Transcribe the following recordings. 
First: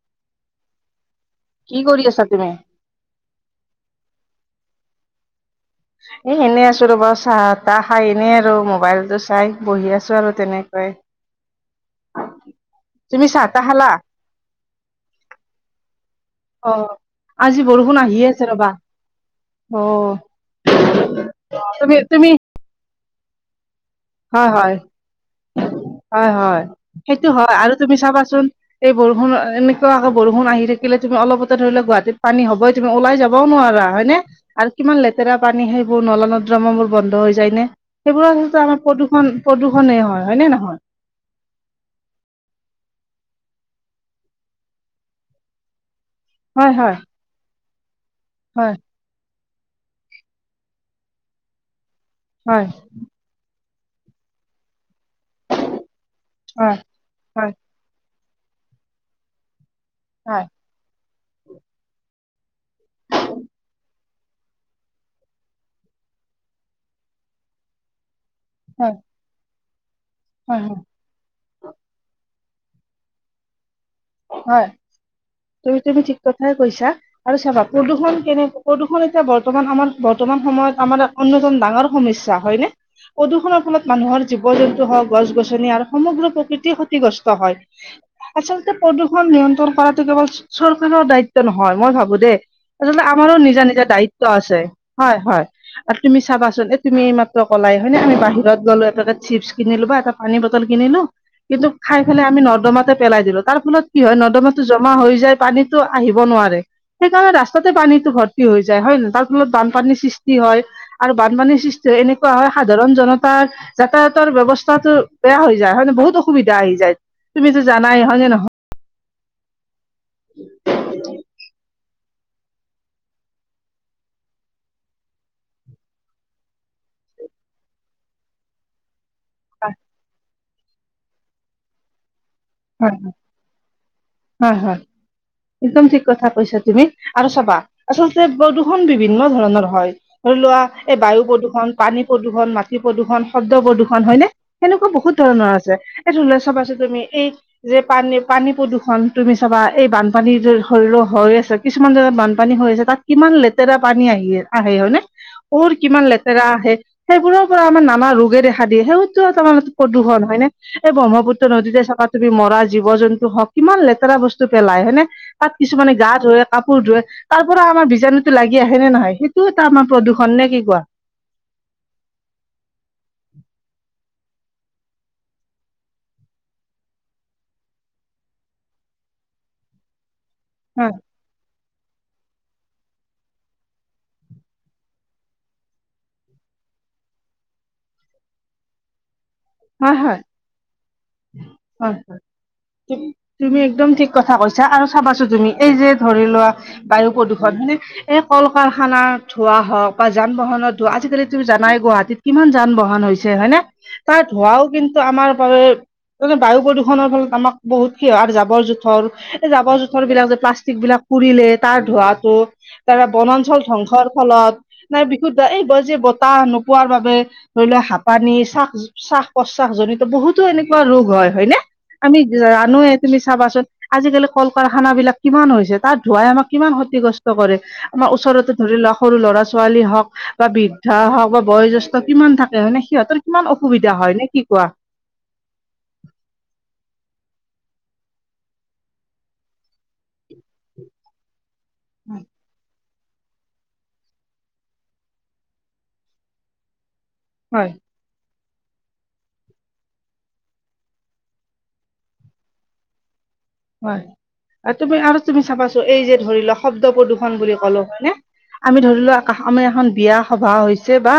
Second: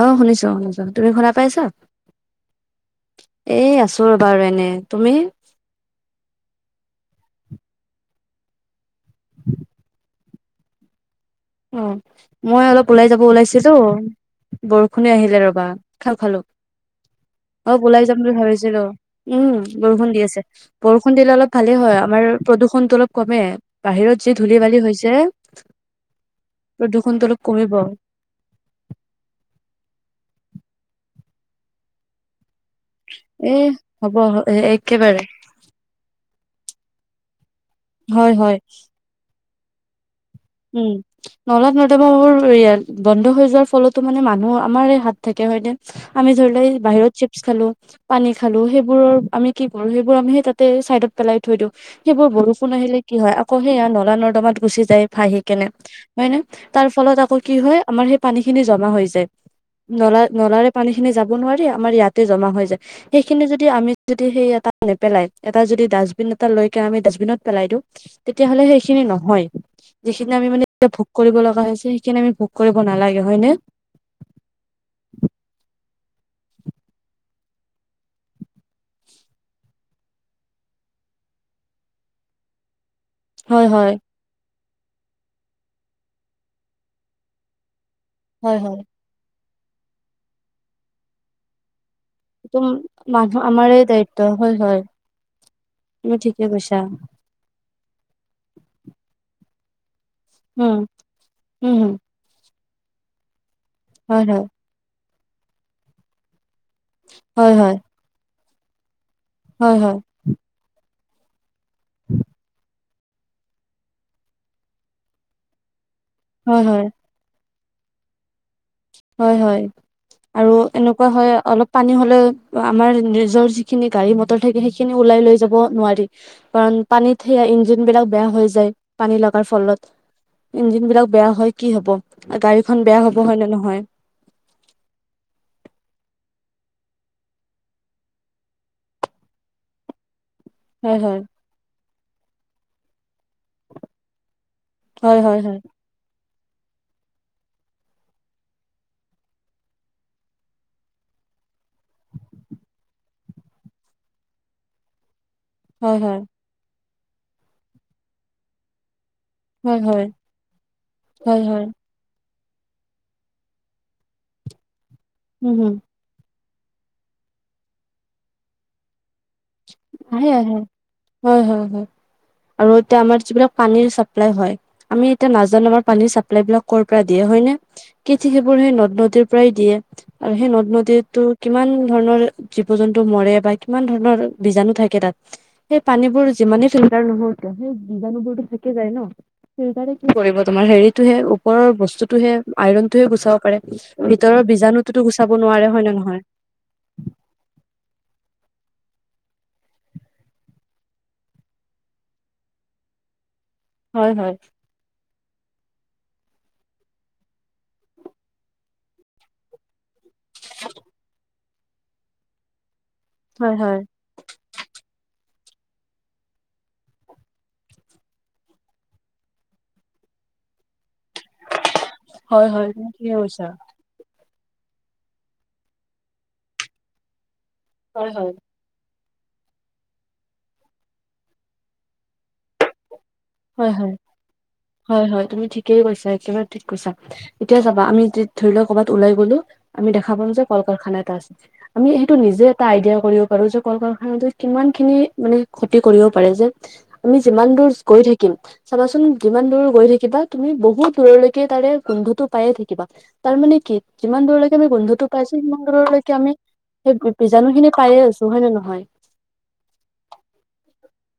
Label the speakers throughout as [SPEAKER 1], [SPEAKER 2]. [SPEAKER 1] অ শুনিছো শুনিছো। তুমি শুনা পাইছা?
[SPEAKER 2] কি কৰি আছা তুমি?
[SPEAKER 1] এই আছো ৰবা বাৰু এনে। তুমি?
[SPEAKER 2] এই এনেই আছো ৰ'বা চাহ তাহ খাই এনেই আৰু মোবাইল টো চাই বহি আছো আৰু তেনেকৈ।
[SPEAKER 1] অ মই অলপ ওলাই যাব
[SPEAKER 2] তুমি চাহ তাহ
[SPEAKER 1] ওলাইছিলো,
[SPEAKER 2] খালা?
[SPEAKER 1] বৰষুণ আহিলে ৰবা খালো খালো।
[SPEAKER 2] অ আজি
[SPEAKER 1] অলপ
[SPEAKER 2] বৰষুণ
[SPEAKER 1] ওলাই যাম
[SPEAKER 2] আহিয়ে
[SPEAKER 1] বুলি
[SPEAKER 2] আছে ৰ'বা।
[SPEAKER 1] ভাবিছিলো উম
[SPEAKER 2] অ
[SPEAKER 1] বৰষুণ দি আছে বৰষুণ দিলে অলপ ভালেই
[SPEAKER 2] তুমি
[SPEAKER 1] হয় আমাৰ
[SPEAKER 2] তুমি
[SPEAKER 1] প্ৰদূষণটো অলপ কমে বাহিৰত যি
[SPEAKER 2] হয়
[SPEAKER 1] ধূলি
[SPEAKER 2] হয়
[SPEAKER 1] বালি হৈছে
[SPEAKER 2] হয় হয়
[SPEAKER 1] প্ৰদূষণটো
[SPEAKER 2] সেইটো
[SPEAKER 1] অলপ
[SPEAKER 2] হয়, আৰু
[SPEAKER 1] কমিব
[SPEAKER 2] তুমি চাবাচোন এই বৰষুণ এনেকুৱাকে বৰষুণ আহি থাকিলে তুমি অলপতে ধৰি লোৱা গুৱাহাটীত পানী হবই তুমি ওলাই যাবও
[SPEAKER 1] এ
[SPEAKER 2] নোৱাৰা হয়
[SPEAKER 1] হ'ব
[SPEAKER 2] নে আৰু কিমান
[SPEAKER 1] একেবাৰে
[SPEAKER 2] লেতেৰা পানী সেইবোৰ নলা নদ্ৰমা বোৰ বন্ধ হৈ যায় নেই সেইবোৰত
[SPEAKER 1] হয় হয়
[SPEAKER 2] কিন্তু আমাৰ প্ৰদূষণ প্ৰদূষণে হয় নে নহয়?
[SPEAKER 1] উম, নলা নৰ্দমাবোৰ বন্ধ হৈ যোৱাৰ ফলতো মানে মানুহ আমাৰ হাত থাকে হয় নে? আমি ধৰি লও
[SPEAKER 2] হয় হয়
[SPEAKER 1] বাহিৰত চিপছ খালো পানী খালো
[SPEAKER 2] হয়
[SPEAKER 1] সেইবোৰ আমি কি কৰো সেইবোৰ আমি সে তাতে চাইডত পেলাই থৈ দিওঁ সেইবোৰ বৰষুণ
[SPEAKER 2] হয়
[SPEAKER 1] আহিলে কি হয় আকৌ সেইয়া নলা নৰ্দমাত গুচি যায় ভাহি কেনে হয় নে তাৰ ফলত আকৌ কি হয় আমাৰ সেই পানী খিনি জমা হৈ যায় নলা
[SPEAKER 2] হয়
[SPEAKER 1] নলাৰে পানী খিনি যাব নোৱাৰি আমাৰ ইয়াতে জমা হৈ যায় সেইখিনি যদি আমি যদি সেই তাত নেপেলাই এটা যদি ডাষ্টবিন এটা লৈক আমি ডাষ্টবিনত পেলাই দিওঁ তেতিয়া হ'লে
[SPEAKER 2] হয়
[SPEAKER 1] সেইখিনি নহয়। যিখিনি আমি
[SPEAKER 2] হয়
[SPEAKER 1] মানে
[SPEAKER 2] হয়
[SPEAKER 1] এতিয়া ভোগ কৰিব লগা হৈছে সেইখিনি আমি ভোগ কৰিব নালাগে হয় নে?
[SPEAKER 2] হয় তুমি, তুমি ঠিক কথাই কৈছা আৰু চাবা প্ৰদূষণ কেনেকৈ প্ৰদূৰ্ষণ এতিয়া বৰ্তমান আমাৰ বৰ্তমান সময়ত আমাৰ অন্যতম ডাঙৰ সমস্যা হয় নে প্ৰদূৰষণৰ
[SPEAKER 1] হয়
[SPEAKER 2] ফলত
[SPEAKER 1] হয়
[SPEAKER 2] মানুহৰ জীৱ জন্তু হওক গছ গছনি আৰু সমগ্ৰ প্ৰকৃতিয় ক্ষতিগ্ৰস্ত হয়
[SPEAKER 1] হয়
[SPEAKER 2] আচলতে
[SPEAKER 1] হয়
[SPEAKER 2] প্ৰদূষণ নিয়ন্ত্ৰণ কৰাটো কেৱল চৰকাৰৰ দায়িত্ব নহয় মই ভাবো দেই,
[SPEAKER 1] এইটো
[SPEAKER 2] আচলতে আমাৰো
[SPEAKER 1] মানুহ
[SPEAKER 2] নিজা
[SPEAKER 1] আমাৰে
[SPEAKER 2] নিজা দায়িত্ব
[SPEAKER 1] হয়
[SPEAKER 2] আছে হয় হয় আৰু তুমি
[SPEAKER 1] ঠিকে
[SPEAKER 2] চাবাচোন
[SPEAKER 1] কৈছা
[SPEAKER 2] এই তুমি এইমাত্ৰ কলাই হয় নে আমি বাহিৰত গলো এটাে চিপছ কিনিলো বা এটা পানী বটল
[SPEAKER 1] উম
[SPEAKER 2] কিনিলো কিন্তু
[SPEAKER 1] উম হম
[SPEAKER 2] খাই ফালে আমি নৰ্দমাতে পেলাই দিলো তাৰ ফলত কি হয় নৰ্দমাটো জমা হৈ যায় পানীতো আহিব নোৱাৰে সেইকাৰণে
[SPEAKER 1] হয়
[SPEAKER 2] ৰাস্তাতে
[SPEAKER 1] হয়
[SPEAKER 2] পানীতো ভৰ্তি হৈ যায় হয় নে তাৰ ফলত
[SPEAKER 1] হয় হয়
[SPEAKER 2] বানপানীৰ সৃষ্টি হয় আৰু বানপানীৰ সৃষ্টি এনেকুৱা হয় সাধাৰণ জনতাৰ যাতায়াতৰ ব্যৱস্থাটো বেয়া হৈ যায় হয়ানে বহুত অসুবিধা
[SPEAKER 1] হয়
[SPEAKER 2] আহি
[SPEAKER 1] হয়
[SPEAKER 2] যায় তুমিতো জানাই ন হয়য় নে নহয়
[SPEAKER 1] হয় হয় আৰু এনেকুৱা হয় অলপ পানী হলে আমাৰ নিজৰ যিখিনি গাড়ী মটৰ থাকে সেইখিনি ওলাই লৈ যাব নোৱাৰি। কাৰণ পানীত সেয়া ইঞ্জিন বিলাক বেয়া হৈ যায়। পানী লগাৰ
[SPEAKER 2] হয়
[SPEAKER 1] ফলত ইঞ্জিন বিলাক বেয়া হয় কি হব গাড়ীখন বেয়া হব হয় নে নহয়।
[SPEAKER 2] হয়। হয়। একদম ঠিক কথা কৈছা তুমি আৰু চাবা আচলতে প্ৰদূষণ বিভিন্ন ধৰণৰ হয়। ধৰি লোৱা এই
[SPEAKER 1] হয় হয়
[SPEAKER 2] বায়ু প্ৰদূৰণ পানী প্ৰদূৰ্ষণ মাটি প্ৰদূৰ্ষণ শব্দ প্ৰদূৰণ হয়নে সেনেকুৱা বহুত
[SPEAKER 1] হয় হয়
[SPEAKER 2] ধৰণৰ
[SPEAKER 1] হয়
[SPEAKER 2] আছে এইটো উুল্ চাপ পাইছো তুমি এই যে পানী পানী প্ৰদূষণ তুমি চাবা এই বানপানীৰ শৰীৰ হৈ আছে কিছুমান জেগাত বানপানী হৈ আছে তাত কিমান লেতেৰা পানী আহি আহে হয় নে কৰ
[SPEAKER 1] হয়
[SPEAKER 2] কিমান
[SPEAKER 1] হয়
[SPEAKER 2] লেতেৰা আহে সেইবোৰৰ পৰা আমাৰ নামা ৰোগে দেখা দিয়ে সেই তাৰ
[SPEAKER 1] হয় হয়
[SPEAKER 2] প্ৰদূষণ হয়নেে এই
[SPEAKER 1] হয়
[SPEAKER 2] ব্ৰহ্মপুত্ৰ
[SPEAKER 1] হয়
[SPEAKER 2] নদীতে চকাা তুমি মৰা জীৱ জন্তু হক কিমান লেতেৰা বস্তু পেলায় হেনে তাত
[SPEAKER 1] উম হম
[SPEAKER 2] কিছুমানে গা ধই কাপোৰ ধোৱ তাৰ পৰা আমাৰ বীজাণুটো লাগি আহেনেে নহয় সেইটো এটা আমাৰ
[SPEAKER 1] আহে
[SPEAKER 2] প্ৰদূষণ নে
[SPEAKER 1] আহে
[SPEAKER 2] কি কোৱা
[SPEAKER 1] হয় হয় হয় আৰু এতিয়া আমাৰ যিবিলাক পানীৰ চাপ্লাই হয় আমি এতিয়া নাজানো আাৰ পানীৰ চাপ্লাই বিাক কৰ' পৰা দিয়ে হয় ন কেঠ সেইবোৰ সেই নদ নদীৰ পৰাই দিয়ে আৰু সেই নদ
[SPEAKER 2] হয়
[SPEAKER 1] নদীতো কিমান ধৰণৰ জীৱ জন্তু মৰে বা কিমান ধৰণৰ বীজাণু থাকে তাত সেই পানীবোৰ যিমানেই ফিল্টাৰ নহও কিয় সেই বিজাণু বোৰতো থাকি যায় ন
[SPEAKER 2] হয়
[SPEAKER 1] কি
[SPEAKER 2] হয়
[SPEAKER 1] কৰিব তোমাৰ হেৰিতটোহে ওপৰৰ
[SPEAKER 2] হয়
[SPEAKER 1] বস্তুতটো হে আইৰনটোহে গুচাব পাৰে ভিতৰৰ বীজাণুতটো
[SPEAKER 2] চাবাছো তুমি এই যে ধৰি লোৱা বায়ু প্ৰদূষণ হয়নে এই কল কাৰখানা ধোৱা হওক বা যান বাহনত ধৱা আজিকালি তুমি জানাই গুৱাহাটীত কিমান যান বহন হৈছে হয়নে
[SPEAKER 1] হয়
[SPEAKER 2] তাৰ
[SPEAKER 1] হয়
[SPEAKER 2] ধোঁৱাও কিন্তু আমাৰ বাবে ত বায়ু প্ৰদূষণৰ ফলত আমাক বহুত কি হয় আৰু জাবৰ জোঁথৰ এই জাবৰ জোঁথৰ বিলাক যে প্লাষ্টিক বিলাক [inaudible] পুৰিলে তাৰ ধোঁৱটো ত
[SPEAKER 1] হয়
[SPEAKER 2] বনাঞ্চল
[SPEAKER 1] হয়
[SPEAKER 2] ধ্বংসৰ ফলত নাই বিশু এই বয় যে বতাহ নোপোৱাৰ বাবে ধৰি লোৱা হাঁ পানী চাক শ্বাস প্ৰশ্বাসজন জনিত বহুতো এনেকুৱা ৰোগ হয় হয়নেে আমি
[SPEAKER 1] হয় হয়
[SPEAKER 2] ৰাানোোৱে
[SPEAKER 1] ঠিকে
[SPEAKER 2] তুমি
[SPEAKER 1] কৈছা
[SPEAKER 2] চাবাচোন আজিকালি কল কাৰখানা বিলাক কিমান হৈছে তাত ধুৱাই আমাক কিমান ক্ষতিগ্ৰস্ত কৰে আমাৰ
[SPEAKER 1] হয় হয়
[SPEAKER 2] ওচৰৰতো ধৰি লোৱাক সৰু ল'ৰা ছোৱালী হওক বা বৃদ্ধা হওক বা বয়োজ্যেষ্ঠ কিমান থাকে হয়নেে সিহঁতৰ কিমান অসুবিধা হয় নে কি কোৱা
[SPEAKER 1] হয় হয় তুমি ঠিকেই কৈছা একেবাৰে ঠিক কৈছা এতিয়া যাবা আমি ধৰি লও কৰ'বাত ওলাই গ'লো আমি দেখ পাম যে কল কাৰখানা এটা আছে আমি সেইটো নিজে এটা আইডিয়া কৰিব পাৰো যে কল কাৰখানা কিমান খিনি মানে ক্ষতি কৰিব পাৰে যে আমি যিমান দূৰ
[SPEAKER 2] হয়
[SPEAKER 1] গৈ থাকিম চাবাচোন যিমান দূৰ গৈ থাকিবা তুমি বহুত দূৰলৈকে তাৰে গোন্ধটো পায়ে থাকিবা তাৰমানানে
[SPEAKER 2] হয়
[SPEAKER 1] যিমান দূৰলৈকে আমি
[SPEAKER 2] আৰু তুমি
[SPEAKER 1] বন্ধুো
[SPEAKER 2] আৰু
[SPEAKER 1] পাইছো
[SPEAKER 2] তুমি
[SPEAKER 1] সিমান
[SPEAKER 2] চাবাচোন এই যে
[SPEAKER 1] দূৰলৈকে আমি
[SPEAKER 2] ধৰি লোৱা শব্দ
[SPEAKER 1] সেই
[SPEAKER 2] প্ৰদূষণ বুলি
[SPEAKER 1] বীজাু খিনি
[SPEAKER 2] ক'লো
[SPEAKER 1] পায়ে
[SPEAKER 2] হয়নে
[SPEAKER 1] আছো হ হয় নে নহয়
[SPEAKER 2] আমি ধৰি লোৱা আমাৰ এখন বিয়া সভা হৈছে বা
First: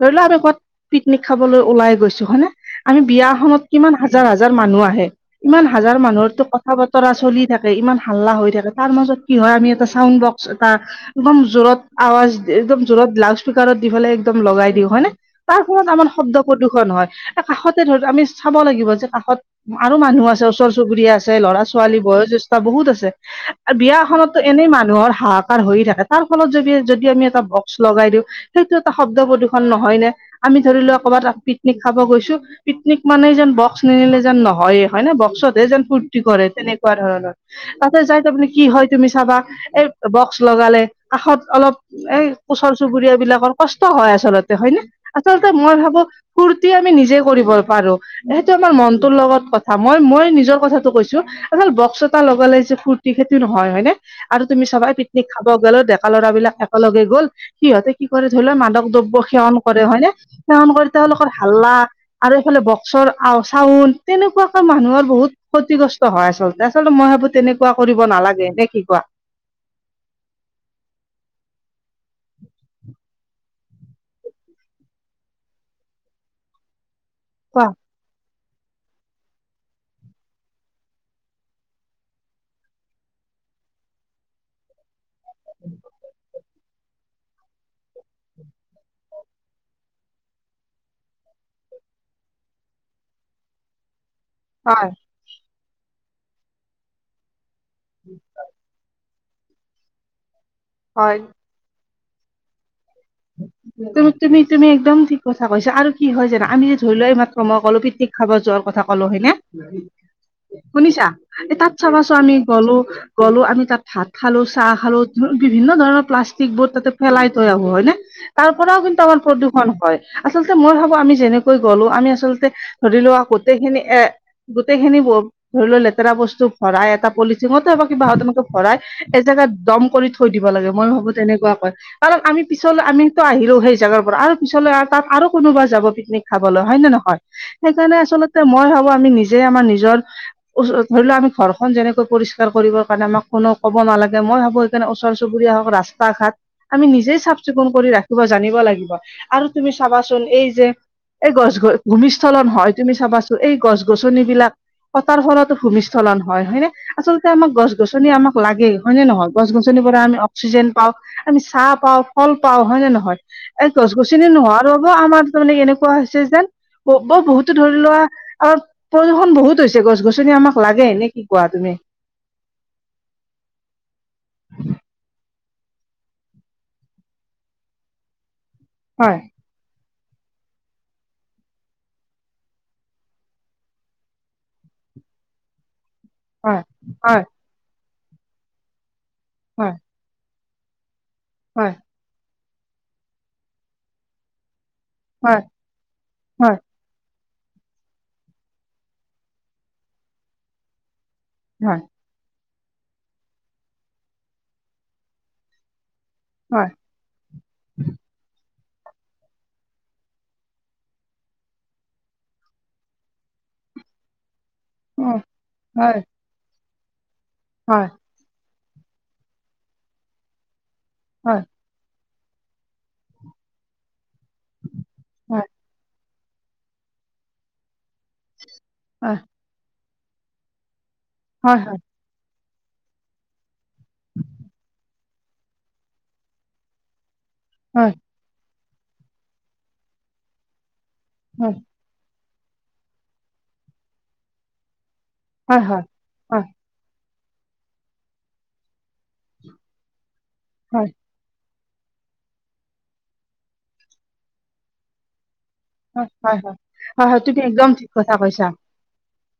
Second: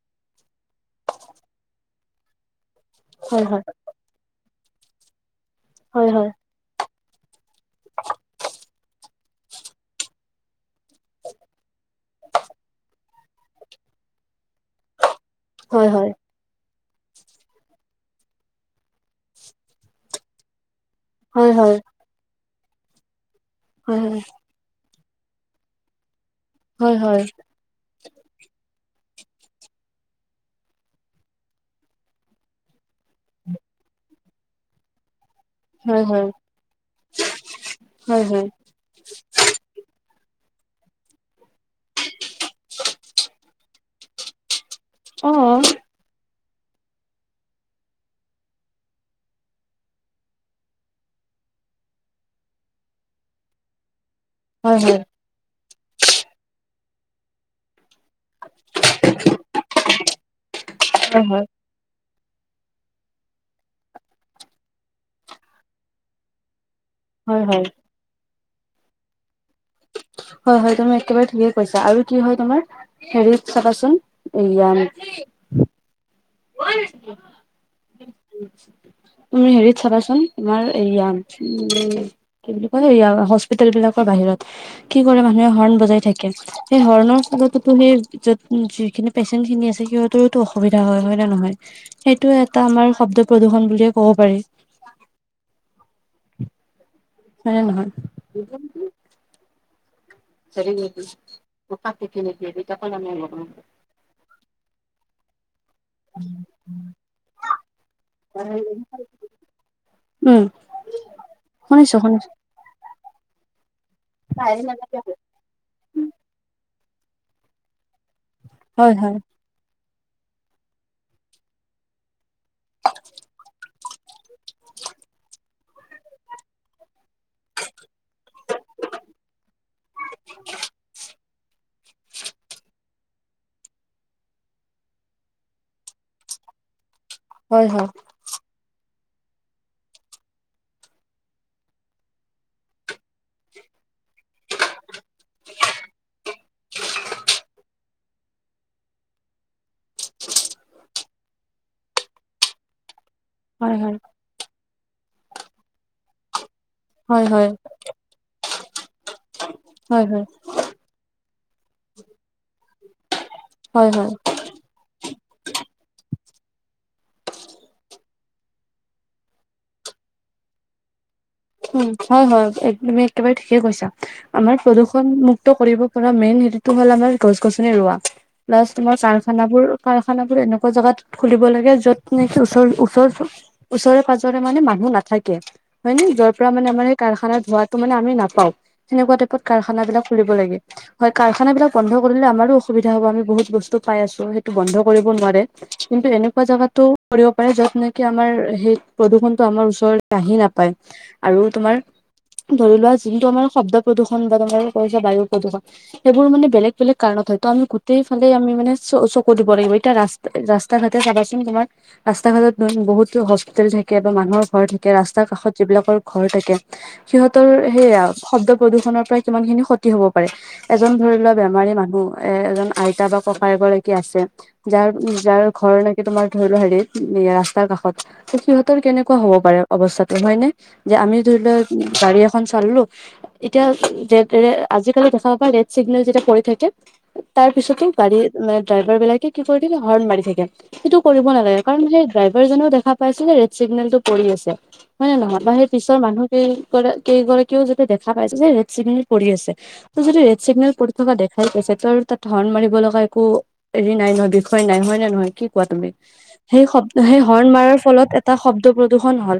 [SPEAKER 2] ধৰি লোৱা আমি ক'বাত পিকনিক খাবলৈ ওলাই গৈছো হনেে আমি
[SPEAKER 1] হয় হয়
[SPEAKER 2] বিয়াখনত কিমান হাজাৰ হাজাৰ মানুহ আহে ইমান হাজাৰ
[SPEAKER 1] হয় হয়
[SPEAKER 2] মানুহৰো কথা তা বতৰা চলি থাকে ইমান হাল্লা হৈ থাকে তাৰ মাজত কি হয়? আমি এটা চাউণ্ড বক্স এটা- একদম জোৰত আৱাজ একদম জোৰত লাউড স্পকাৰত দি পেলাই একদম লগাই দিওঁ হয় নে? তাৰ ফলত
[SPEAKER 1] হয়
[SPEAKER 2] আমাৰ শব্দ প্ৰদূ্ষণ হয়। কাষতে ধৰ আমি চাব লাগিব যে কাষত আৰু মানুহ আছে ওচৰ চুবুৰীয়া আছে। ছে।
[SPEAKER 1] হয়
[SPEAKER 2] ল'ৰা
[SPEAKER 1] হয়
[SPEAKER 2] ছোৱালী বয়োজষ্ঠ বহুত আছে। বিয়া
[SPEAKER 1] হয়
[SPEAKER 2] এখনতো এনেই মানুহৰ হাহাকাৰ হৈয়ে থাকে। তাৰ ফলত যদি
[SPEAKER 1] হয় হয়
[SPEAKER 2] যদি
[SPEAKER 1] হয়
[SPEAKER 2] আমি এটা বক্স লগাই দিওঁ। সেইটো এটা শব্দ প্ৰদূষণ নহয়নে? আমি ধৰি লোৱা ক'ৰবাত পিকনিক খাব গৈছো- পিকনিক মানে যেন বক্স নিনিলে যেন নহয়ে হয় ন। বক্সত- নিলে যেন
[SPEAKER 1] হয়
[SPEAKER 2] ফূৰ্তি
[SPEAKER 1] হয়
[SPEAKER 2] কৰে তেনেকুৱা ধৰণৰ। পাছত যাই তাৰপিনে কি হয় তুমি চাবা। এই বক্স লগালে কাষত অলপ এই ওচৰ চুবুৰীয়া বিলাকৰ কষ্ট- ত হয় আচলতে। হয় নে?
[SPEAKER 1] অ
[SPEAKER 2] আচলতে মই ভাবো- ফূুৰ্তি আমি নিজে কৰিব পাৰো সেইটো আমাৰ মনটোৰ লগত কথা। মই মই নিজৰ কথা- কৈছো। আচল বক্স এটা লগালে যে ফুৰ্তি সেইটো নহয়। হয় নে? আৰু তুমি
[SPEAKER 1] হয়
[SPEAKER 2] চাবা-
[SPEAKER 1] হয়
[SPEAKER 2] নিক খাব গলে ডেকা লৰাবলাক একেলগে গ'ল সিহঁতে কি কৰে থৰি লৈ মাদক দ- সেৱন কৰে। হয়নে? সেৱন কৰি
[SPEAKER 1] হয়
[SPEAKER 2] তেওঁলোকৰ
[SPEAKER 1] হয়
[SPEAKER 2] হাল্লা- আৰু এইফালে বক্সৰ আও চাউন তেনেকুৱাখন মানুহৰ বহুত ক্ষতিগ্ৰস্ত হয় আচলতে। আচলতে মই ভাবো
[SPEAKER 1] হয় হয়
[SPEAKER 2] তেনেকুৱা কৰিব নালাগে। নে কি কোৱা?
[SPEAKER 1] হয় হয় তুমি একেবাৰে ঠিকে কৈছা। আৰু কি হয় তোমাৰ- হেৰিত চাবাচোন এয়া-
[SPEAKER 2] কোৱা।
[SPEAKER 1] তুমি হেৰিত চাবাচোন তোমাৰ এইয়া উম- কি বুলি কয়? য়া হস্পিতেল বিলাকৰ বাহিৰত কি কৰে মানুহে হৰ্ণ বজাই থাকে। সেই হৰ্ণৰ ফলতোতো সেই যত যিখিনি পেচেণ্ট খিনি আছে সিহঁতৰোতো অসুবিধা হয়। হয়- নে নহয়? সেইটোয়ে এটা আমাৰ শব্দ প্ৰদূৰন বুলিয়ে ক'ব পাৰি।
[SPEAKER 2] হয়।
[SPEAKER 1] হয় নে নহয়?
[SPEAKER 2] হয়
[SPEAKER 1] [unintelligible]
[SPEAKER 2] তুমি তুমি তুমি একদম ঠিক কথা কৈছা। আৰু কি হয় জানা আম যে ধৰি লোৱা এই মাত্ৰ মই কলো পিকনিক- খাব যোৱাৰ কথা কলো। হয়নে?
[SPEAKER 1] উম
[SPEAKER 2] শুনিছা? এ তাত
[SPEAKER 1] শুনিছো
[SPEAKER 2] চাবাচো
[SPEAKER 1] শুনিছো
[SPEAKER 2] আমি- গলো গলো আমি তাত ভাত খালো চাহ খালো- বিভিন্ন ধৰণৰ প্লাষ্টিক বৰ্ড তাতে ফেলাই তৈ আহো। হয় নে? তাৰ পৰাও
[SPEAKER 1] হয়
[SPEAKER 2] কিন্তু
[SPEAKER 1] হয়
[SPEAKER 2] আমাৰ প্ৰদূষণ হয়। আচলতে মই ভাবো আমি যেনেকৈ গলো আমি আচলতে- ধৰি লোৱা গোটেই খিনি এ গোটেই খিনি ধৰি লোৱা লেতেৰা বস্তু ভৰাই এটা- পলিচিঙতে কিবাহঁত এনেকে ভৰাই এজেগাত দম কৰি থৈ দিব লাগে। মই ভাবো তেনেকুৱা কয়। কাৰণ আমি পিছলে- আমিতো আহিলো সেই জাগাৰ পৰা। আৰু পিছলৈ আৰু তাত আৰু কোনোবা যাব পিকনিক খাবলৈ। হয় নে নহয়?
[SPEAKER 1] হয় হয়
[SPEAKER 2] সেইকাৰণে আচলতে মই ভাবো আমি নিজে আমাৰ নিজৰ- ধৰি লও আমি ঘৰখন যেনেকৈ পৰিষ্কাৰ কৰিবৰ কাৰণে আমাক কোনো ক'ব নালাগে মই ভাবো- যেন ওচৰ চবুৰীয়া হওক ৰাস্তা ঘাট আমি নিজেই চফ- চিকুণ কৰি ৰাখিব জানিব লাগিব। আৰু তুমি চাবাচোন এই যে- এই গছ ভূমিস্খলন হয় তুমি চাবাচোন। এই
[SPEAKER 1] হয়
[SPEAKER 2] গছ
[SPEAKER 1] হয়
[SPEAKER 2] গছনিবলাক কতাৰ ফলতো ভূমিস্খলন হয়। হয় নে?
[SPEAKER 1] হয়
[SPEAKER 2] আচলতে
[SPEAKER 1] হয়
[SPEAKER 2] আমাক
[SPEAKER 1] হয়
[SPEAKER 2] গছ গছনি আমাক লাগেই। হয় নে নহয়? গছ গছনিৰ পৰা
[SPEAKER 1] হয়
[SPEAKER 2] আমি অক্সিজেন পাওঁ, আমি চাহ পাও, ফল পাওঁ। হয় নে নহয়? এই
[SPEAKER 1] হয়
[SPEAKER 2] গছ
[SPEAKER 1] হয়
[SPEAKER 2] গছনিৰ- নোহোৱা হোৱাৰ আমাৰ তাৰমানে এনেকুৱা হৈছে যেন ব বহুতো ধৰি লোৱা- অ প্ৰদূষণ বহুত হৈছে গছ -গছনি আমাক লাগে এনে কি কোৱা তুমি?
[SPEAKER 1] উ হয় হয় তুমি একেবাৰে ঠিকে কৈছা। আমাৰ প্ৰদূষণ মুুক্ত কৰিব পৰা মেইন হেটটো হ'ল আমাৰ গছ গছনি ৰোৱা। প্লা তোমাৰ
[SPEAKER 2] হয়
[SPEAKER 1] কাৰখানা বোৰ কাৰখানা বোৰ এনেকুৱা জোগাত খুলিব লাগে যত নেকি ওচৰ ওচৰ ওচৰে পাজৰে মানে মানুহ নাথাকে হয় নে য পোৱা
[SPEAKER 2] হয়
[SPEAKER 1] মানে আমাৰ এই
[SPEAKER 2] হয়
[SPEAKER 1] কাৰখানা ধোৱাটো মানে আমি নাপাওঁ সেনেকুৱা টাইপত
[SPEAKER 2] হয়
[SPEAKER 1] কাৰখানা বিলাক খুলিব লাগে হয় কাৰখানা বিলাক
[SPEAKER 2] হয়
[SPEAKER 1] বন্ধ কৰিলে আমাৰো অসুবিধা হ'ব আমি বহুত বস্তু পাই আছো সেইটো বন্ধ কৰিব
[SPEAKER 2] হয়
[SPEAKER 1] নোৱাৰে কিন্তু এনেকুৱা
[SPEAKER 2] হয়
[SPEAKER 1] জোগাতো কৰিবব পাৰে যত নেকি আমাৰ সেই প্ৰদূষণতটো আমাৰ ওচৰৰ আহি নাপায় আৰু তোমাৰ
[SPEAKER 2] হয়
[SPEAKER 1] ধৰি লোৱা যোনটো আমাৰ শব্দ প্ৰদূষণ বা তোমাৰ কৈছ বায়ু প্ৰদূষণ সেইবোৰ মানে
[SPEAKER 2] হয়
[SPEAKER 1] বেলেগ বেলেগ কাৰণত হয় তো আমি গোটেই ফালে আমি মানে চ চকু দিব লাগিব এতিয়া ৰাস্ত ৰাস্তা ঘাটে চাবাচোন তোমাৰ ৰাস্তা ঘাটত বহুতো হস্পিতেল থাকে বা মানুহৰ ঘৰ থাকে
[SPEAKER 2] উম
[SPEAKER 1] ৰাস্তাৰ কাষত যিবিলাকৰ
[SPEAKER 2] হয়
[SPEAKER 1] ঘৰ থাকে সিহঁতৰ
[SPEAKER 2] হয় হয়
[SPEAKER 1] সেইয়া শব্দ প্ৰদূষনৰৰ পৰা কিমান খিনি ক্ষতি হ'ব পাৰে এজন ধৰি লোৱা
[SPEAKER 2] হয়
[SPEAKER 1] বেমাৰী মানুহ এ এজন আইতা বা ককা এগৰাকি আছে যাৰ যাৰ
[SPEAKER 2] হয়
[SPEAKER 1] ঘৰলৈ তোমাৰ ধৰি লোৱা হেৰিত ৰাস্তাৰ কাষত ত সিহঁতৰ কেনেকুৱা
[SPEAKER 2] হয়
[SPEAKER 1] হ'ব পাৰে অৱস্থাটো হয় ন যে আমি ধৰি
[SPEAKER 2] হয়
[SPEAKER 1] লোৱাক
[SPEAKER 2] হয়
[SPEAKER 1] গাড়ী খন চললো এতিয়া ৰে ৰে আজিকালি দেখা পোৱা ৰেড চিগনেল যেতিয়া পৰি থাকে তাৰ পিছতো
[SPEAKER 2] হয়
[SPEAKER 1] গাড়ী মানে ড্ৰাইভাৰ বিলাকে কি কৰি দিলে হৰ্ণ মাৰি থাকে সেইটো কৰিব নালাগে কাৰণ সেই ড্ৰাইভাৰজনেও দেখা পাইছে যে ৰেড চিগনেল টো পৰি আছে হয় নে নহয় বা
[SPEAKER 2] হয় হয়
[SPEAKER 1] সেই পিছৰ মানুহ
[SPEAKER 2] হয়
[SPEAKER 1] কেইৰাক কেইগৰাকীও যাতে দেখা পাইছে যে ৰেড চিগনে পৰি আছে যদি ৰেড চিগনেল
[SPEAKER 2] হয়
[SPEAKER 1] পৰি থকা দে খৈছে তো তাত হৰ্ণ মাৰিব লগা একো হেৰি নাই নহয় বিষয় নাই হয় নে নহয় কি কোৱা তুমি
[SPEAKER 2] হয় হয়
[SPEAKER 1] সেই শব্দ সেই
[SPEAKER 2] হয় তুমি
[SPEAKER 1] হৰ্ণ
[SPEAKER 2] একদম
[SPEAKER 1] মাৰাৰ
[SPEAKER 2] ঠিক
[SPEAKER 1] ফলত
[SPEAKER 2] কথা
[SPEAKER 1] এটা
[SPEAKER 2] কৈছা
[SPEAKER 1] শব্দ প্ৰদূ্ষন হ'ল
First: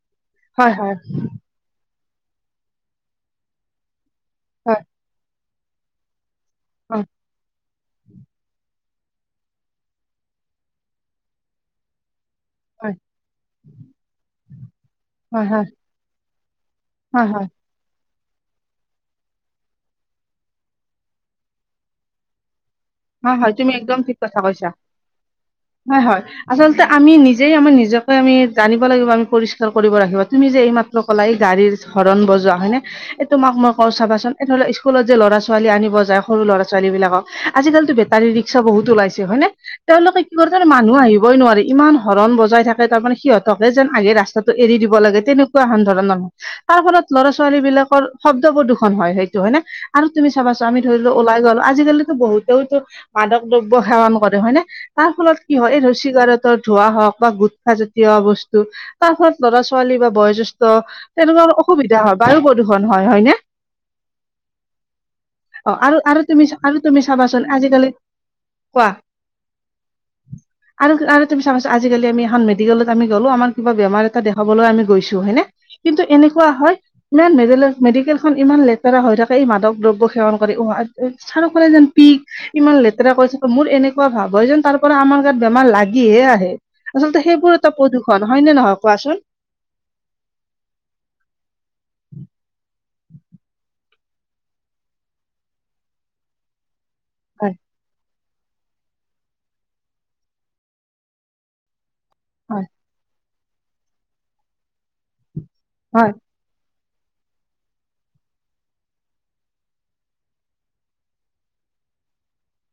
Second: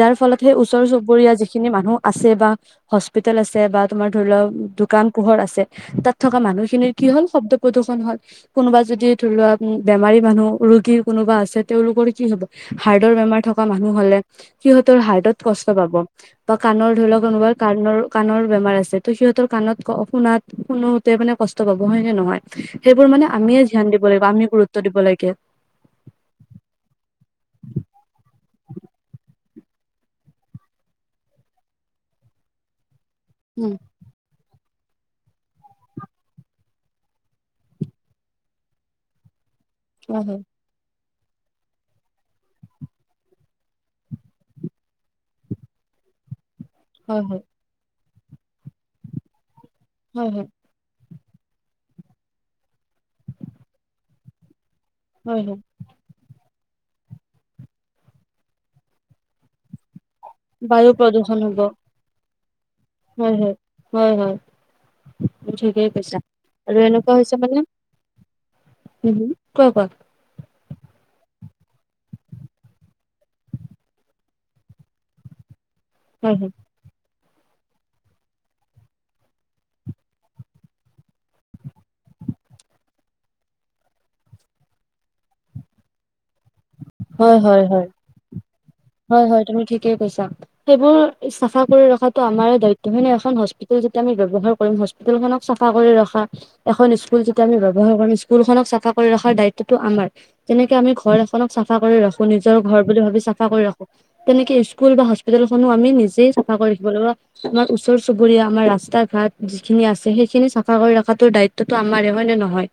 [SPEAKER 1] যাৰ ফলত সেই
[SPEAKER 2] হয়
[SPEAKER 1] ওচৰ
[SPEAKER 2] হয়
[SPEAKER 1] চুবুৰীয়া যিখিনি মানুহ আছে বা হস্পিতেল আছে বা তোমাৰ ধৰি লোৱা
[SPEAKER 2] হয়
[SPEAKER 1] দোকান কোহৰ আছে তাত থকা মানুহখিনিৰ
[SPEAKER 2] হয়
[SPEAKER 1] কি হ'ল শব্দ প্ৰদূষণ হ'ল কোনোবা যদি ধৰি লোৱা বেমাৰী মানুহ ৰোগীৰ কোনোবা আছে তেওঁলোকৰ কি হ'ব
[SPEAKER 2] হয়
[SPEAKER 1] হাৰ্টৰ বেমাৰ থকা মানুহ হ'লে সিহঁতৰ হাৰ্
[SPEAKER 2] হয় হয়
[SPEAKER 1] কষ্ট পাব বা কাণৰ ধৰি লওঁক
[SPEAKER 2] হয় হয়
[SPEAKER 1] কোনোবাত কাণৰ কাণৰ বেমাৰ আছে ত' সিহঁতৰ কাণত শুনাত শুনোতে মানে কষ্ট পাব হয় নে নহয় সেইবোৰ মানে
[SPEAKER 2] হয় হয়
[SPEAKER 1] আমিয়ে
[SPEAKER 2] তুমি
[SPEAKER 1] ধ্যান
[SPEAKER 2] একদম
[SPEAKER 1] দিব
[SPEAKER 2] ঠিক
[SPEAKER 1] লাগিব
[SPEAKER 2] কথা
[SPEAKER 1] আমি
[SPEAKER 2] কৈছা
[SPEAKER 1] গুৰুত্ব দিব লাগে
[SPEAKER 2] হয় হয়। আচলতে আমি নিজেই আমাৰ নিজকে আমি জানিব লাগিব আমি পৰিষ্কাৰ কৰিব ৰাখিব তুমি যে এই মাত্ৰ লাই গাড়ীৰ হৰণ বজোৱা হয় নে তোমাক মই
[SPEAKER 1] উম
[SPEAKER 2] কওঁ চাবাচোন এনে হ'লে স্কুলত যে ল'ৰা- ছোৱালী আনিব যায় সৰু ল'ৰা -ছোৱালী বিলাকক আজিকালিটো বেটাৰী ৰিক্সা বহুত ওলাইছে হয়নে তেওঁলোকে
[SPEAKER 1] কোৱা
[SPEAKER 2] কি
[SPEAKER 1] হয়
[SPEAKER 2] কৰে মানুহ আহিবই নোৱাৰে ইমান হৰণ বজাই থাকে তাৰমানে সিহঁতকে যেন আগে ৰাস্তাটো এৰি দিব লাগে তেনেকুৱা ক ধৰ নহয় তাৰ ফলত
[SPEAKER 1] হয়
[SPEAKER 2] ল'ৰা
[SPEAKER 1] হয়
[SPEAKER 2] -ছোৱালী বিলাকৰ শব্দ প্ৰদূষণ হয় সেইটো হয় নে আৰু
[SPEAKER 1] হয়
[SPEAKER 2] তুমি
[SPEAKER 1] হয়
[SPEAKER 2] চাবাচোন মি ধৰি লো ওলাই গলো আজিকালিতো বহুতেওতো মাদক দ্ৰব্য সেৱন কৰে হয় ন তাৰ ফলত কি হয় এই ৰছীগাৰত ধোৱা হওঁক বা গুট খাজাতীয় বস্তু তাৰ ফত ল'ৰা -ছোৱালী বা বয়ো্ষ্ঠ
[SPEAKER 1] বায়ু প্ৰদূষণ
[SPEAKER 2] তেনেকুৱা অ
[SPEAKER 1] হ'ব
[SPEAKER 2] অসুবিধা হয় বায়ু প্ৰদূষণ হয় হয়নে
[SPEAKER 1] হয় হয়
[SPEAKER 2] অ
[SPEAKER 1] ঠিকেই
[SPEAKER 2] আৰু
[SPEAKER 1] কৈছা
[SPEAKER 2] আৰু তুমি
[SPEAKER 1] আৰু
[SPEAKER 2] তুমি
[SPEAKER 1] এনেকুৱা হৈছে
[SPEAKER 2] চাবাচোন
[SPEAKER 1] মানে
[SPEAKER 2] আজিকালি কোৱা
[SPEAKER 1] উম ক কোৱা
[SPEAKER 2] আৰু তুমি চাবাছোন আজিকালি এখন মেডিকেলত আমি গ'লো আমাৰ কিবা বেমাৰ এটা দেখাবলৈ আমি গৈছোঁ হয় নে কিন্তু এনেকুৱা হয় ইমান মেডেল মেডিকেলখনন ইমান লেতেৰা হৈ থাকে এই মাদক দ্ৰব্য সেৱন কৰি উ চাৰুফালে যেন পিক ইমান লেতেৰা কৰিছে মোৰ এনেকুৱা ভাৱ হয় যেন তাৰ পৰা আমাৰ গাত বেমাৰ লাগিহে আহে আচলতে
[SPEAKER 1] হয়
[SPEAKER 2] সেইবোৰ
[SPEAKER 1] হয়
[SPEAKER 2] এটা
[SPEAKER 1] হয়
[SPEAKER 2] প্ৰদূৰ্ষণ হয়নে নহয় কোৱাচোন
[SPEAKER 1] হয় হয় তুমি ঠিকেই কৈছা সেইবোৰ চাফা কৰি ৰখাতটো আমাৰ দায়িত্ব হয় নে এখন হস্পিতেল যেতিয়া আমি ব্যৱহাৰ কৰিম খনক চাফা কৰি ৰখা এখন স্কুল যেতিয়া
[SPEAKER 2] হয়
[SPEAKER 1] আমি ব্যৱহাৰ কৰিম স্কু ল খনক চাফা কৰি ৰখাৰ দায়িত্বটো আমাৰ যেনেকে আমি ঘৰ এখনক চাফা কৰি ৰাখা নিজৰ
[SPEAKER 2] হয়
[SPEAKER 1] ঘৰ বুলি ভাবি চাফা কৰি ৰাখো তেনেকে স্কুল বা হস্পিতেল খনো আমি
[SPEAKER 2] হয়
[SPEAKER 1] নিজেই চাফা কৰি ৰাখিব লাগিব। আমাৰ ওচৰ চুবুৰীয়া আমাৰ ৰাস্তা ঘাট যিখিনি আছে সেইখিনি চাফা কৰি ৰাখাটো দায়িত্বটো আমাৰে হয় নে নহয়।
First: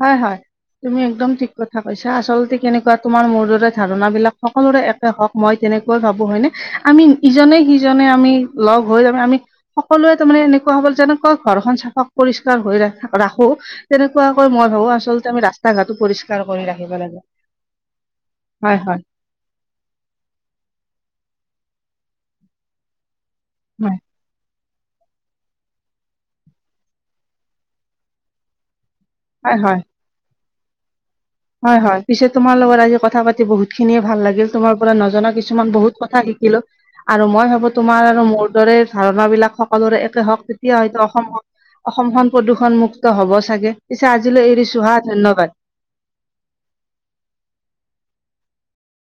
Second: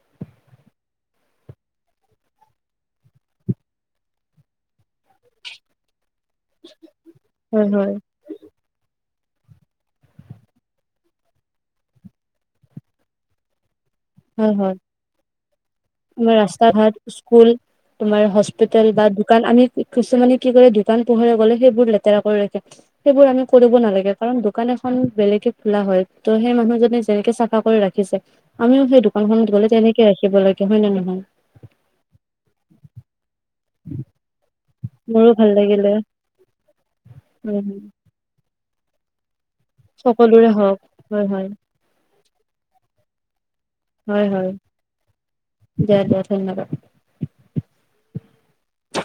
[SPEAKER 2] হয় হয়। তুমি একদম ঠিক কথা কৈছা আচলতে কেনেকুৱা তোমাৰ মোৰ দৰে ধাৰণা বিলাক সকলোৰে এক হওঁক মই তেনেকৈ ভাবোঁ হয়নে আমি ইজনে
[SPEAKER 1] হয় হয়
[SPEAKER 2] সিজনে আমি লগ হৈ আমি সকলোৱে তাৰমানে এনেকুৱা হ'বল যেনেকুৱা ঘৰখন চাফ পৰিষ্কাৰ হৈ ৰা ৰাখো তেনেকুৱা মই
[SPEAKER 1] হয় হয়
[SPEAKER 2] ভাবো আচলতে আমি ৰাস্তা ঘটো
[SPEAKER 1] আমাৰ
[SPEAKER 2] পৰিষ্কাৰ কৰি
[SPEAKER 1] ৰাস্তা ঘাট
[SPEAKER 2] ৰাখিব লাগে হয় হয়।
[SPEAKER 1] কাৰণ আমি কিছুমানে কি কৰে দোকান পোহৰে গ'লে সেইবোৰ লেতেৰা কৰি ৰাখে সেইবোৰ আমি কৰিব
[SPEAKER 2] হয়,
[SPEAKER 1] নালাগে। কাৰণ দোকান এখন বেলেগে খোলা হয় ত' সেই মানুহজনে যেনেকে চাফা কৰি ৰাখিছে আমিও সেই খনত
[SPEAKER 2] হয়,
[SPEAKER 1] গ'লে
[SPEAKER 2] হয়।
[SPEAKER 1] তেনেকে ৰাখিব লাগে হয় নে নহয়।
[SPEAKER 2] হয় হয় পিছে তোমাৰ লগত আজি কথাতি বহুত খিনিয়ে ভাল লাগিল তোমাৰ পৰা নজনা
[SPEAKER 1] মোৰো ভাল
[SPEAKER 2] কিছুমান
[SPEAKER 1] লাগিলে
[SPEAKER 2] বহুত কথা শিকিলো আৰু মই
[SPEAKER 1] হয়
[SPEAKER 2] ভাবো তোমাৰ আৰু মোৰ দৰে ধাৰণাবিলাক সকলোৰে একে হওঁক তেতিয়া
[SPEAKER 1] হওক
[SPEAKER 2] হয়তো
[SPEAKER 1] হয়
[SPEAKER 2] অসমখন
[SPEAKER 1] হয়
[SPEAKER 2] অসমখন প্ৰদূষণ মুক্ত হ'ব চাগে পিছে
[SPEAKER 1] হয় হয়
[SPEAKER 2] আজিলৈ এৰিছো হা ধন্যবাদ।
[SPEAKER 1] দিয়া দিয়া ধন্যবাদ।